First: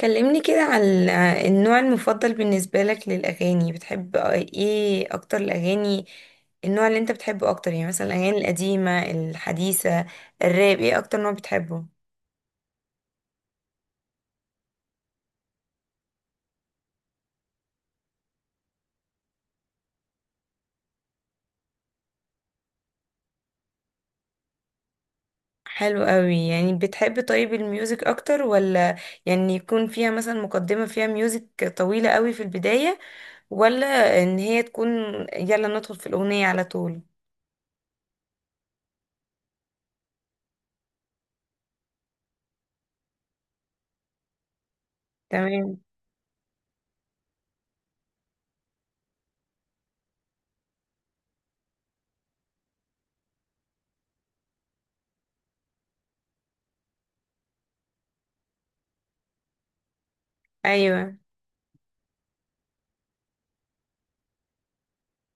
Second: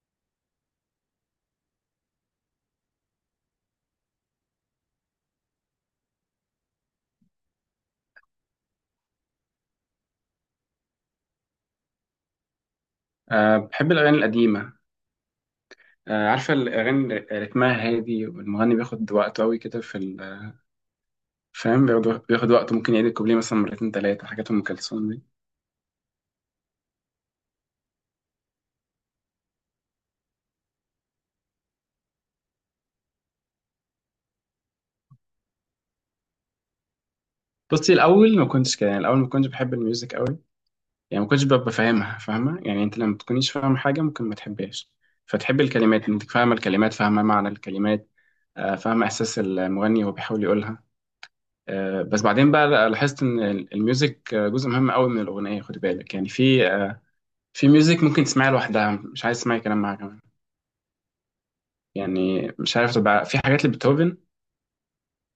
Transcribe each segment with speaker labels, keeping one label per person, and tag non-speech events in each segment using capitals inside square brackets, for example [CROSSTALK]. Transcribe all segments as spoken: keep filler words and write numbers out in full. Speaker 1: كلمني كده عن النوع المفضل بالنسبة لك للأغاني، بتحب ايه أكتر؟ الأغاني، النوع اللي انت بتحبه أكتر يعني، مثلا الأغاني القديمة، الحديثة، الراب، ايه أكتر نوع بتحبه؟
Speaker 2: أه، بحب الأغاني القديمة. أه، عارفة الأغاني رتمها هادي والمغني بياخد وقته أوي كده في ال- فاهم، بياخد بياخد وقته، ممكن يعيد الكوبليه مثلا مرتين تلاتة حاجات أم كلثوم دي.
Speaker 1: حلو قوي. يعني بتحب، طيب، الميوزك أكتر، ولا يعني يكون فيها مثلا مقدمة فيها ميوزك طويلة قوي في البداية، ولا إن هي تكون يلا ندخل في الأغنية على طول؟
Speaker 2: بصي، الأول ما كنتش كده، يعني الأول ما كنتش بحب الميوزك أوي، يعني ما كنتش ببقى فاهمها فاهمة يعني. أنت لما تكونيش فاهمة حاجة ممكن ما تحبهاش، فتحب
Speaker 1: تمام.
Speaker 2: الكلمات، أنت فاهمة الكلمات، فاهمة معنى الكلمات. أه، فاهمة إحساس المغني وهو بيحاول يقولها. أه، بس بعدين بقى لاحظت إن الميوزك جزء مهم أوي من الأغنية، خد بالك، يعني في آه، في ميوزك ممكن تسمعيها لوحدها، مش عايز تسمعي كلام معاها كمان،
Speaker 1: أيوه.
Speaker 2: يعني مش عارف، تبقى في حاجات لبيتهوفن.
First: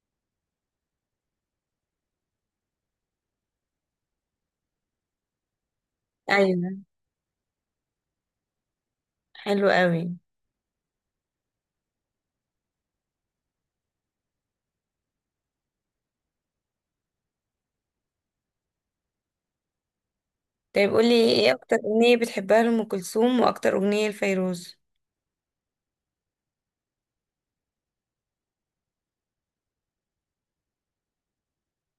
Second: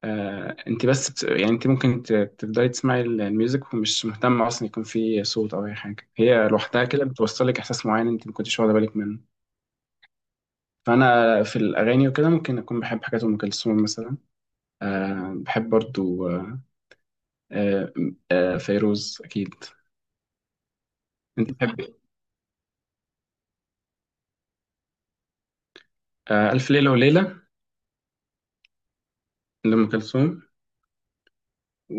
Speaker 2: آه، انت بس بت... يعني انت ممكن ت- تفضلي تسمعي ال- الميوزك ومش مهتمة اصلا يكون في صوت او اي حاجة، هي
Speaker 1: أيوه.
Speaker 2: لوحدها كده بتوصلك احساس معين انت ما كنتش واخدة بالك منه.
Speaker 1: حلو قوي.
Speaker 2: فانا في الاغاني وكده ممكن اكون بحب حاجات ام كلثوم مثلا. آه، بحب برضو. آه آه. آه، فيروز اكيد.
Speaker 1: طيب قولي،
Speaker 2: انت
Speaker 1: ايه اكتر
Speaker 2: بتحبي؟
Speaker 1: اغنية بتحبها لأم كلثوم واكتر اغنية لفيروز؟
Speaker 2: آه، الف ليلة وليلة لام كلثوم،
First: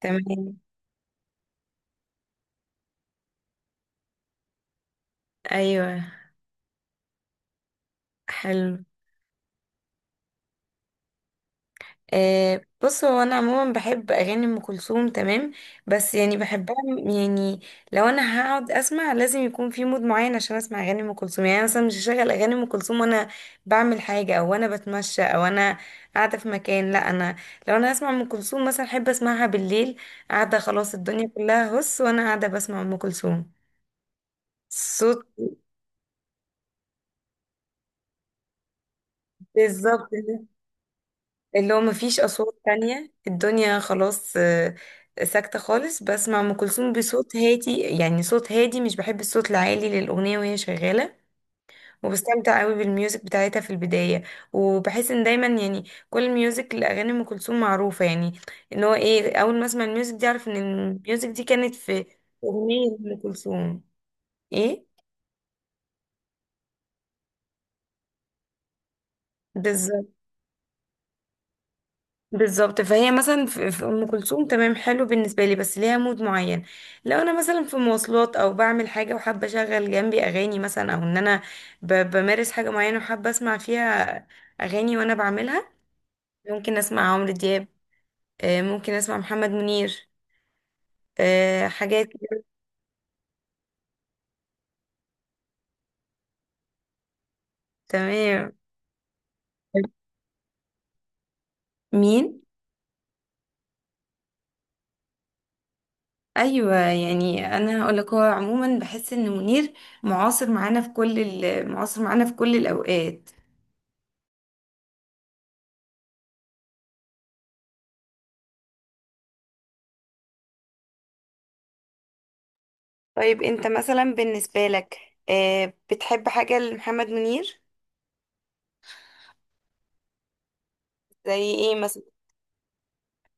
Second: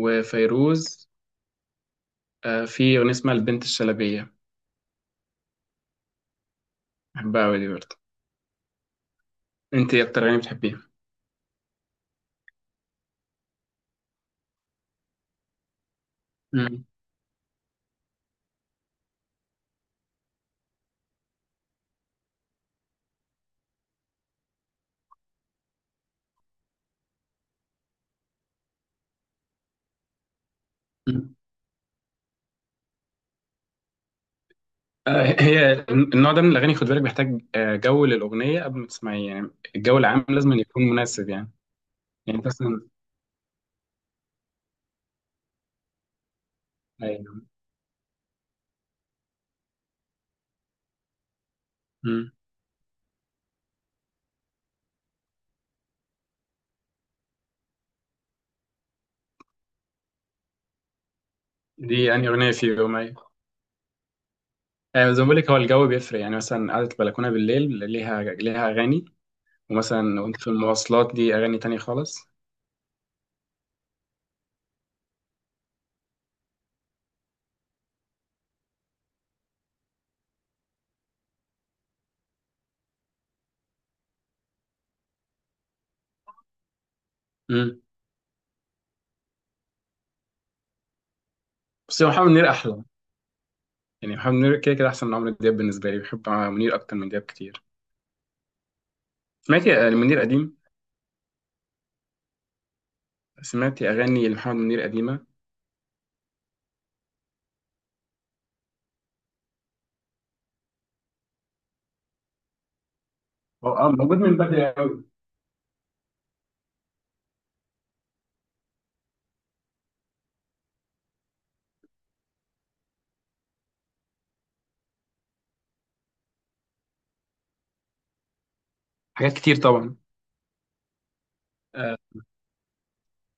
Speaker 1: تمام.
Speaker 2: آه، في اغنية اسمها البنت الشلبية،
Speaker 1: ايوه.
Speaker 2: بحبها أوي دي برضه.
Speaker 1: حلو.
Speaker 2: أنت إيه أكتر أغاني بتحبيها؟
Speaker 1: آه، بص، هو انا عموما بحب اغاني ام كلثوم، تمام؟ بس يعني بحبها
Speaker 2: مم.
Speaker 1: م- يعني، لو انا هقعد اسمع لازم يكون في مود معين عشان اسمع اغاني ام كلثوم. يعني أنا مثلا مش هشغل اغاني ام كلثوم وانا بعمل حاجه، او انا بتمشى، او انا قاعده في مكان، لا. انا لو انا اسمع ام كلثوم مثلا احب اسمعها بالليل، قاعده خلاص، الدنيا
Speaker 2: مم.
Speaker 1: كلها هس وانا قاعده بسمع ام كلثوم، صوت.
Speaker 2: آه، هي النوع ده من الأغاني خد بالك بيحتاج آه، جو للأغنية قبل ما تسمعيه يعني. الجو
Speaker 1: بالظبط
Speaker 2: العام
Speaker 1: كده.
Speaker 2: لازم أن يكون مناسب يعني.
Speaker 1: اللي هو مفيش
Speaker 2: يعني أنت
Speaker 1: أصوات
Speaker 2: مثلا.
Speaker 1: تانية، الدنيا خلاص، آه، ساكتة خالص، بسمع أم كلثوم بصوت
Speaker 2: أيوه.
Speaker 1: هادي، يعني صوت هادي، مش بحب الصوت العالي للأغنية وهي شغالة.
Speaker 2: مم.
Speaker 1: وبستمتع قوي بالميوزك بتاعتها في البداية، وبحس ان دايما يعني كل الميوزك لأغاني أم كلثوم معروفة. يعني ان هو ايه، أول ما اسمع الميوزك دي أعرف ان الميوزك دي كانت في
Speaker 2: دي أنهي أغنية؟ في
Speaker 1: أغنية
Speaker 2: يوم،
Speaker 1: أم
Speaker 2: أيوه.
Speaker 1: كلثوم ايه.
Speaker 2: آه، زي ما بقول لك، هو الجو بيفرق. يعني مثلا قعدة البلكونة بالليل ليها ليها أغاني،
Speaker 1: بالظبط.
Speaker 2: ومثلا وأنت في المواصلات دي أغاني تانية خالص.
Speaker 1: بالظبط. فهي مثلا في في ام كلثوم، تمام، حلو بالنسبه لي، بس ليها مود معين. لو انا مثلا في مواصلات او بعمل حاجه وحابه اشغل جنبي اغاني مثلا، او ان انا ب- بمارس حاجه معينه وحابه اسمع فيها اغاني وانا بعملها، ممكن اسمع عمرو دياب،
Speaker 2: مم.
Speaker 1: آه، ممكن اسمع محمد منير، آه،
Speaker 2: بس
Speaker 1: حاجات
Speaker 2: هو محمد
Speaker 1: كده.
Speaker 2: منير أحلى، يعني محمد منير كده كده أحسن من عمرو دياب بالنسبة لي، بحب منير أكتر من دياب كتير.
Speaker 1: تمام.
Speaker 2: سمعتي آه، لمنير قديم؟
Speaker 1: مين؟
Speaker 2: سمعتي أغاني لمحمد منير قديمة؟
Speaker 1: ايوه، يعني انا هقول لك، هو عموما بحس ان منير معاصر معانا في كل ال- معاصر معانا في كل الاوقات.
Speaker 2: هو اه، موجود من بدري قوي.
Speaker 1: طيب انت مثلا، بالنسبة لك آه، بتحب حاجة لمحمد منير؟
Speaker 2: حاجات كتير طبعا.
Speaker 1: زي ايه
Speaker 2: آه،
Speaker 1: مثلا؟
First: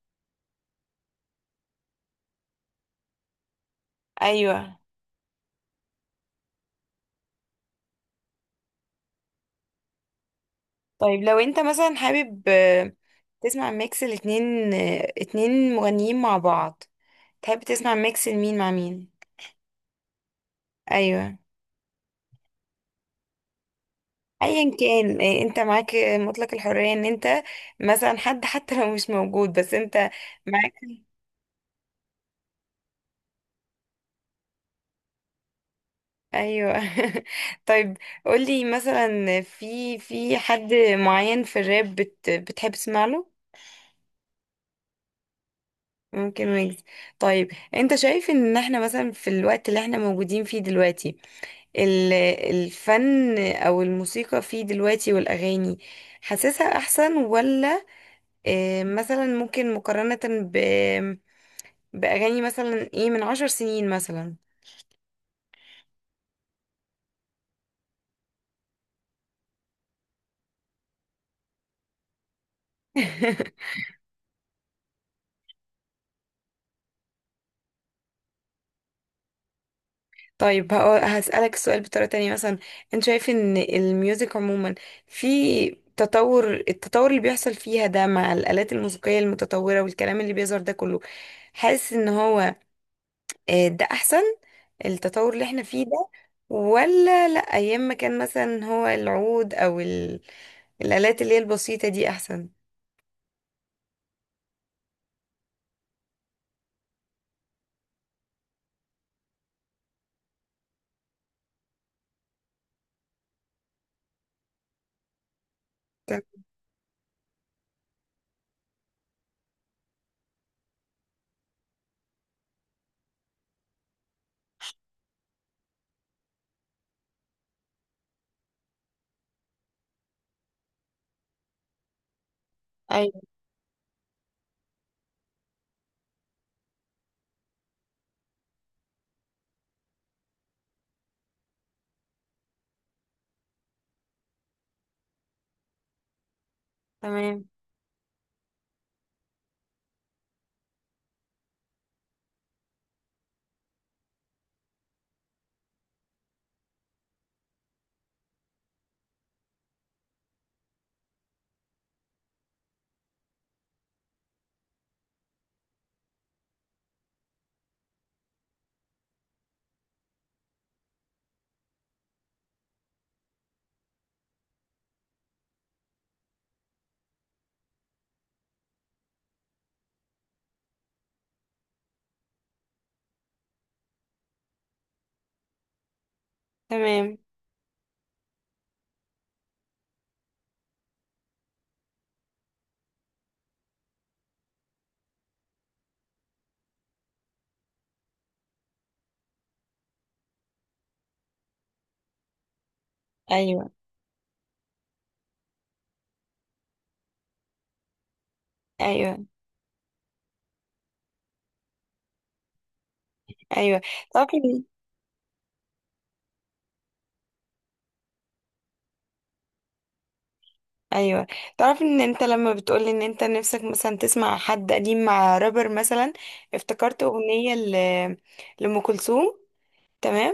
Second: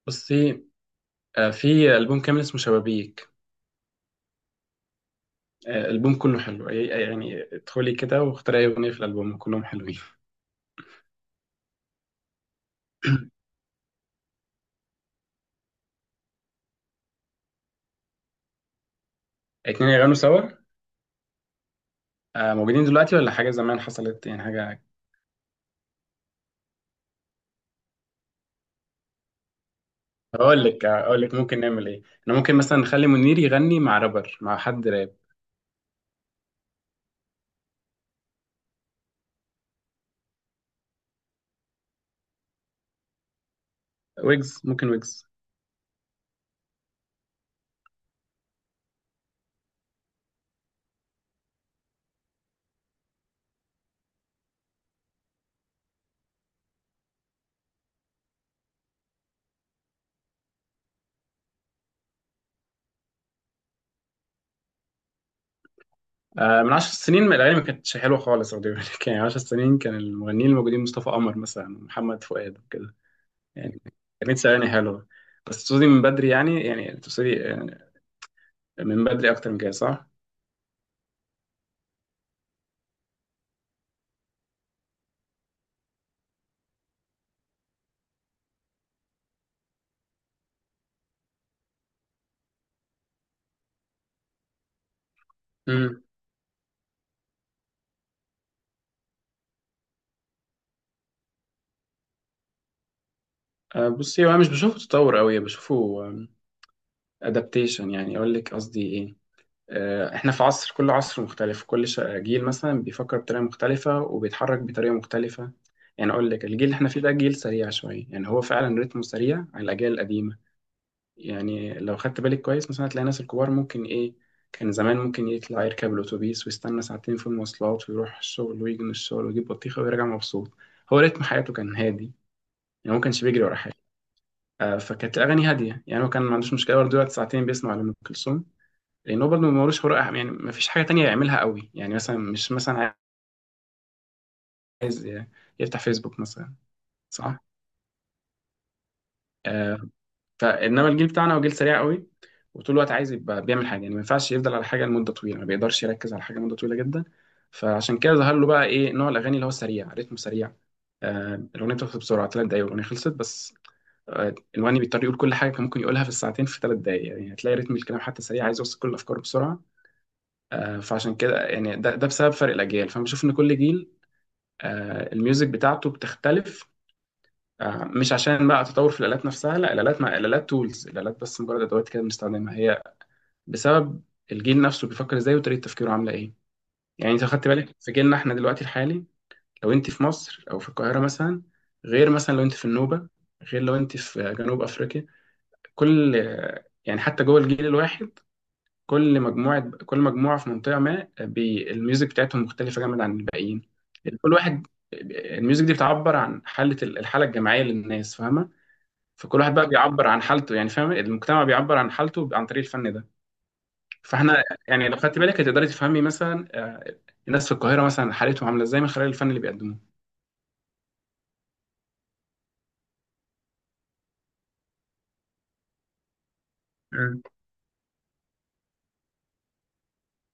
Speaker 2: بصي، آه، في ألبوم كامل اسمه شبابيك،
Speaker 1: ايوه.
Speaker 2: آه، الألبوم كله حلو، يعني يعني ادخلي كده واختاري أي أغنية في الألبوم كلهم حلوين.
Speaker 1: طيب لو انت مثلا حابب آه، تسمع ميكس الاتنين، آه، اتنين مغنيين مع بعض، تحب تسمع ميكس لمين مع مين؟
Speaker 2: اتنين يغنوا سوا
Speaker 1: ايوه.
Speaker 2: آه، موجودين دلوقتي، ولا حاجة زمان حصلت، يعني
Speaker 1: ايا
Speaker 2: حاجة؟
Speaker 1: كان، آه، انت معاك، آه، مطلق الحرية ان انت مثلا حد حتى لو مش موجود، بس انت
Speaker 2: هقول
Speaker 1: معاك.
Speaker 2: لك هقول لك ممكن نعمل إيه. أنا ممكن مثلا نخلي منير يغني مع رابر، مع حد راب.
Speaker 1: ايوه. [LAUGHS] طيب قولي مثلا في في حد معين في الراب بت بتحب تسمع له؟
Speaker 2: ويجز، ممكن ويجز.
Speaker 1: ممكن ويجز. طيب انت شايف ان احنا مثلا في الوقت اللي احنا موجودين فيه دلوقتي، ال- الفن او الموسيقى فيه دلوقتي والاغاني، حاسسها احسن، ولا اه، مثلا ممكن مقارنة ب- باغاني مثلا ايه، من عشر سنين مثلا؟
Speaker 2: آه، من عشر سنين ما- الأغاني ما كانتش حلوة خالص، أقول لك. [LAUGHS] يعني عشر سنين كان المغنيين الموجودين مصطفى قمر مثلا ومحمد فؤاد وكده
Speaker 1: [LAUGHS]
Speaker 2: يعني. تلاتين ثواني حلوة. بس تقصدي من بدري يعني، يعني تقصدي آه، من بدري أكتر من كده، صح؟
Speaker 1: طيب هقو- هسألك السؤال بطريقة تانية. مثلا انت شايف ان الميوزك عموما في تطور التطور اللي بيحصل فيها ده، مع الآلات الموسيقية المتطورة والكلام اللي بيظهر ده كله، حاسس ان هو آه، ده احسن، التطور اللي احنا فيه
Speaker 2: امم
Speaker 1: ده، ولا لا، ايام ما كان مثلا هو العود او ال... الآلات اللي هي البسيطة دي احسن؟
Speaker 2: آه، بصي، هو أنا مش بشوفه تطور أوي، بشوفه أدابتيشن. يعني أقول لك قصدي إيه. آه، إحنا في عصر، كل عصر مختلف، كل ش- جيل مثلا بيفكر بطريقة مختلفة وبيتحرك بطريقة مختلفة. يعني
Speaker 1: تم-
Speaker 2: أقول لك الجيل اللي إحنا فيه ده جيل سريع شوية، يعني هو فعلا رتمه سريع على الأجيال القديمة. يعني لو خدت بالك كويس، مثلا هتلاقي الناس الكبار ممكن إيه، كان زمان ممكن يطلع يركب الأتوبيس ويستنى ساعتين في المواصلات ويروح الشغل ويجي من الشغل ويجيب بطيخة ويرجع مبسوط. هو رتم حياته كان هادي، يعني ما
Speaker 1: ايوه.
Speaker 2: كانش بيجري ورا حاجة. آه، فكانت الأغاني هادية. يعني هو كان ما عندوش مشكلة برضه دلوقتي ساعتين بيسمع لأم كلثوم، لأن هو برضه ما ملوش حرقة، يعني ما فيش حاجة تانية يعملها قوي، يعني مثلا مش مثلا عايز يفتح فيسبوك مثلا، صح؟
Speaker 1: تمام.
Speaker 2: آه، فانما الجيل بتاعنا هو جيل سريع قوي، وطول الوقت عايز يبقى بيعمل حاجه، يعني ما ينفعش يفضل على حاجه لمده طويله، ما بيقدرش يركز على حاجه مده طويله جدا. فعشان كده ظهر له بقى ايه، نوع الاغاني اللي هو سريع، رتمه سريع. آه، الاغنيه بتخلص بسرعه، ثلاث دقايق الاغنيه خلصت بس. آه، الواني بيضطر يقول كل حاجه كان ممكن يقولها في الساعتين في ثلاث دقايق، يعني هتلاقي رتم الكلام حتى سريع، عايز يوصل كل الافكار بسرعه. آه، فعشان كده يعني ده, ده بسبب فرق الاجيال، فانا بشوف ان كل جيل آه، الميوزك بتاعته بتختلف. آه، مش عشان بقى تطور في الآلات نفسها، لا الآلات، ما الآلات تولز، الآلات بس مجرد أدوات كده بنستخدمها، هي بسبب الجيل نفسه بيفكر ازاي وطريقة تفكيره عاملة ايه. يعني
Speaker 1: تمام.
Speaker 2: انت خدت بالك في جيلنا احنا دلوقتي الحالي، لو انت في مصر او في القاهرة مثلا، غير مثلا لو انت في النوبة، غير لو انت في جنوب أفريقيا. كل، يعني حتى جوه الجيل الواحد، كل مجموعة كل مجموعة في منطقة ما بي... الميوزك بتاعتهم مختلفة جامد عن الباقيين.
Speaker 1: ايوه.
Speaker 2: كل واحد، الميوزك دي بتعبر عن حالة، الحالة الجماعية للناس، فاهمة؟
Speaker 1: ايوه.
Speaker 2: فكل واحد بقى بيعبر عن حالته، يعني فاهم، المجتمع بيعبر عن حالته عن طريق الفن ده.
Speaker 1: ايوه. طب.
Speaker 2: فاحنا يعني لو خدت بالك هتقدري تفهمي مثلا آه، الناس في القاهرة مثلا حالتهم عاملة ازاي من خلال الفن اللي بيقدموه.
Speaker 1: ايوه. تعرف ان انت لما بتقولي ان انت نفسك مثلا تسمع حد قديم مع رابر مثلا، افتكرت
Speaker 2: مم.
Speaker 1: اغنيه ل... لام كلثوم، تمام.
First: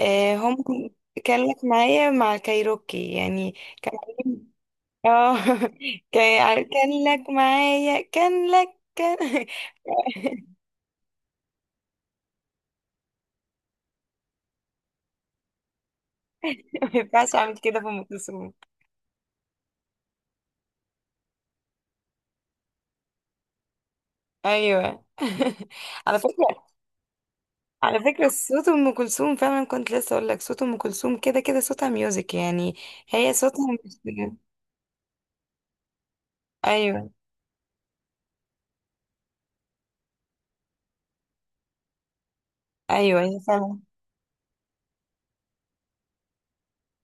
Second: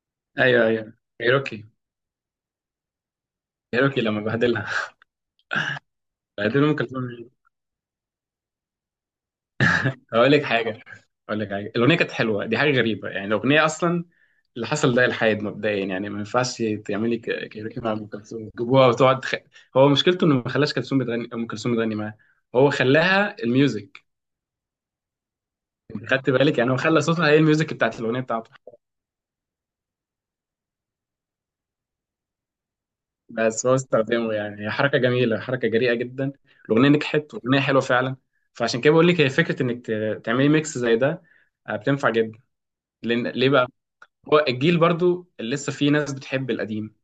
Speaker 1: آه هم.
Speaker 2: ايوه ايوه،
Speaker 1: كان لك
Speaker 2: كايروكي.
Speaker 1: معايا مع الكايروكي يعني. كان
Speaker 2: كايروكي لما
Speaker 1: عاملين-
Speaker 2: بهدلها.
Speaker 1: اه. [LAUGHS]
Speaker 2: [LAUGHS] بهدل
Speaker 1: كان
Speaker 2: ام
Speaker 1: كان
Speaker 2: كلثوم.
Speaker 1: لك معايا، كان لك كان.
Speaker 2: هقول لك
Speaker 1: [LAUGHS]
Speaker 2: حاجة، اقول لك حاجه، الاغنيه كانت حلوه، دي حاجه غريبه، يعني الاغنيه اصلا، اللي حصل ده الحاد مبدئيا، يعني ما ينفعش
Speaker 1: ما
Speaker 2: تعملي
Speaker 1: ينفعش
Speaker 2: ك-
Speaker 1: اعمل كده
Speaker 2: كايروكي
Speaker 1: في
Speaker 2: مع
Speaker 1: ام
Speaker 2: ام كلثوم
Speaker 1: كلثوم.
Speaker 2: جيبوها وتقعد تخ... هو مشكلته انه ما خلاش كلثوم بتغني، ام كلثوم بتغني معاه، هو خلاها الميوزك.
Speaker 1: ايوه. [LAUGHS]
Speaker 2: انت
Speaker 1: على
Speaker 2: خدت بالك؟
Speaker 1: فكره
Speaker 2: يعني هو خلى صوتها هي الميوزك
Speaker 1: على
Speaker 2: بتاعت الاغنيه
Speaker 1: فكرة
Speaker 2: بتاعته.
Speaker 1: صوت أم كلثوم فعلا. كنت لسه أقول لك، صوت أم كلثوم كده كده صوتها ميوزك يعني، هي صوتها
Speaker 2: بس هو
Speaker 1: مش...
Speaker 2: استخدمه، يعني هي حركه جميله، حركه جريئه جدا، الاغنيه
Speaker 1: أيوه.
Speaker 2: نجحت، والاغنيه حلوه فعلا. فعشان كده بقول لك هي فكره انك ت- تعملي ميكس زي ده، آه، بتنفع جدا.
Speaker 1: أيوه.
Speaker 2: لان
Speaker 1: هي
Speaker 2: ليه بقى،
Speaker 1: فعلا.
Speaker 2: هو الجيل برضو اللي لسه فيه ناس بتحب القديم،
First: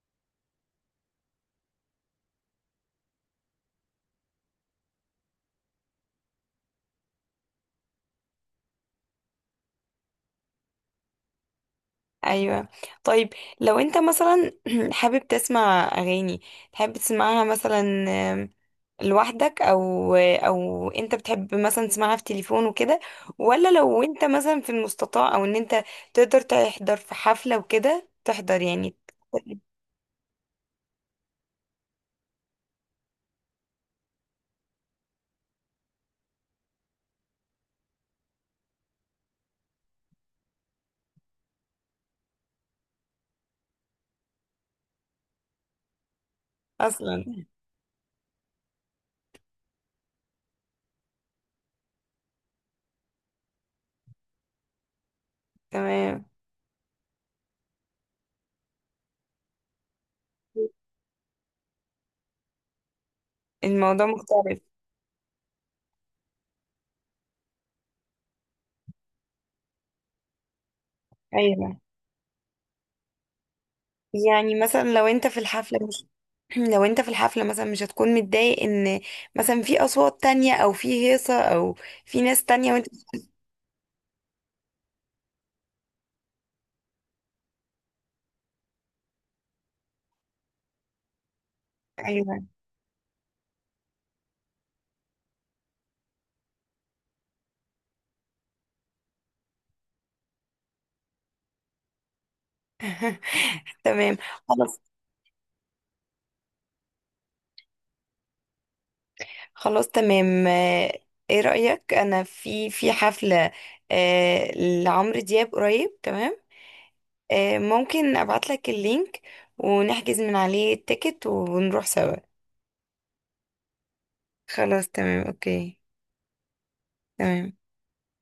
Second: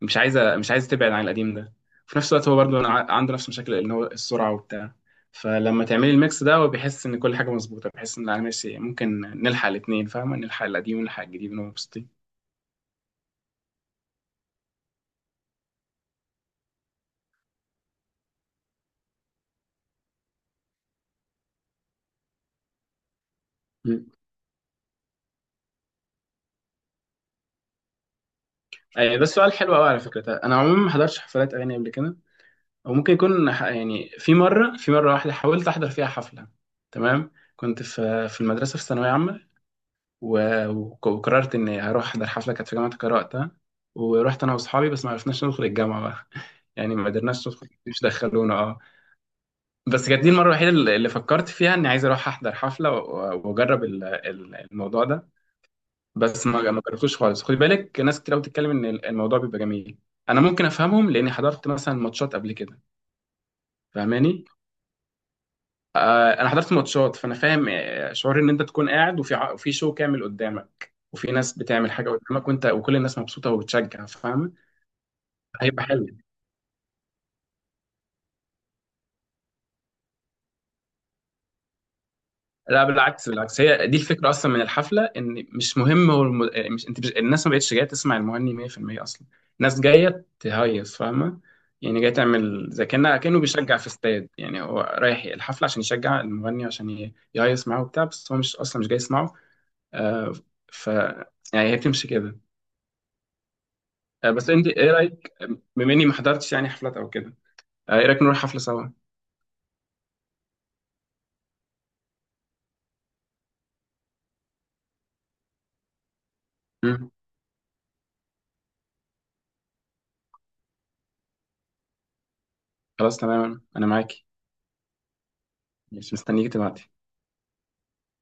Speaker 2: مش عايزه مش عايزه تبعد عن القديم ده. في نفس الوقت هو برضو ع- عنده نفس المشاكل، ان هو السرعه وبتاع. فلما تعملي الميكس ده هو بيحس ان كل حاجه مظبوطه، بيحس ان انا ماشي، ممكن نلحق الاثنين، فاهمه، نلحق القديم ونلحق الجديد ونبقى مبسوطين.
Speaker 1: أيوه. طيب لو أنت مثلا [CLEARS THROAT] حابب تسمع أغاني، تحب تسمعها مثلا آم، لوحدك، أو أو أنت بتحب مثلا تسمعها في تليفون وكده، ولا لو أنت مثلا في المستطاع أو أن أنت تقدر تحضر في حفلة وكده، تحضر يعني؟
Speaker 2: اي، ده سؤال حلو قوي على فكره. انا عموما ما حضرتش حفلات اغاني قبل كده، او ممكن يكون ح- يعني في مره، في مره واحده حاولت احضر فيها حفله. تمام. كنت في في المدرسه، في ثانويه عامه، و- وك- وقررت اني هروح احضر حفله، كانت في جامعه القاهره وقتها. ورحت انا واصحابي، بس ما عرفناش ندخل الجامعه بقى. [LAUGHS] يعني ما
Speaker 1: أصلا.
Speaker 2: قدرناش ندخل، مش دخلونا اه، بس كانت دي المره الوحيده اللي اللي فكرت فيها اني عايز اروح احضر حفله و- واجرب ال- ال- الموضوع ده.
Speaker 1: تمام.
Speaker 2: بس ما ما جربتوش خالص. خدي بالك ناس كتير قوي بتتكلم ان الموضوع بيبقى جميل. انا ممكن افهمهم لاني حضرت مثلا ماتشات قبل كده،
Speaker 1: الموضوع
Speaker 2: فاهماني.
Speaker 1: مختلف.
Speaker 2: آه، انا حضرت ماتشات، فانا فاهم آه، شعور ان انت تكون قاعد وفي ع- وفي شو كامل قدامك وفي ناس
Speaker 1: أيوه.
Speaker 2: بتعمل حاجه قدامك، وانت وكل الناس مبسوطه وبتشجع، فاهم؟
Speaker 1: يعني مثلا لو انت في الحفلة
Speaker 2: هيبقى
Speaker 1: مش
Speaker 2: حلو.
Speaker 1: [CLEARS THROAT] لو انت في الحفلة مثلا مش هتكون متضايق ان مثلا في اصوات تانية، او في هيصة، او في ناس تانية
Speaker 2: لا
Speaker 1: وانت؟
Speaker 2: بالعكس، بالعكس هي دي الفكره اصلا من الحفله، ان مش مهم هو الم... إيه، مش انت مش... الناس ما بقتش جايه تسمع المغني مية بالمية، اصلا الناس جايه تهيص، فاهمه؟ يعني جايه
Speaker 1: ايوه.
Speaker 2: تعمل زي كانه كانه بيشجع في استاد، يعني هو رايح الحفله عشان يشجع المغني عشان ي- يهيص معاه وبتاع، بس هو مش اصلا مش جاي يسمعه. آه، ف يعني هي بتمشي كده.
Speaker 1: [LAUGHS] تمام.
Speaker 2: آه، بس انت
Speaker 1: خلاص.
Speaker 2: ايه رايك، بما اني ما حضرتش يعني حفلات او كده، آه، ايه رايك نروح حفله سوا؟
Speaker 1: خلاص. تمام. آه، ايه رأيك، انا في في حفلة آه، لعمرو دياب قريب، تمام؟
Speaker 2: مم.
Speaker 1: آه، ممكن ابعت لك اللينك ونحجز من عليه التيكت ونروح سوا؟
Speaker 2: خلاص تمام، انا معاكي،
Speaker 1: خلاص. تمام. اوكي.
Speaker 2: مش مستنيك تبعتي.
Speaker 1: تمام.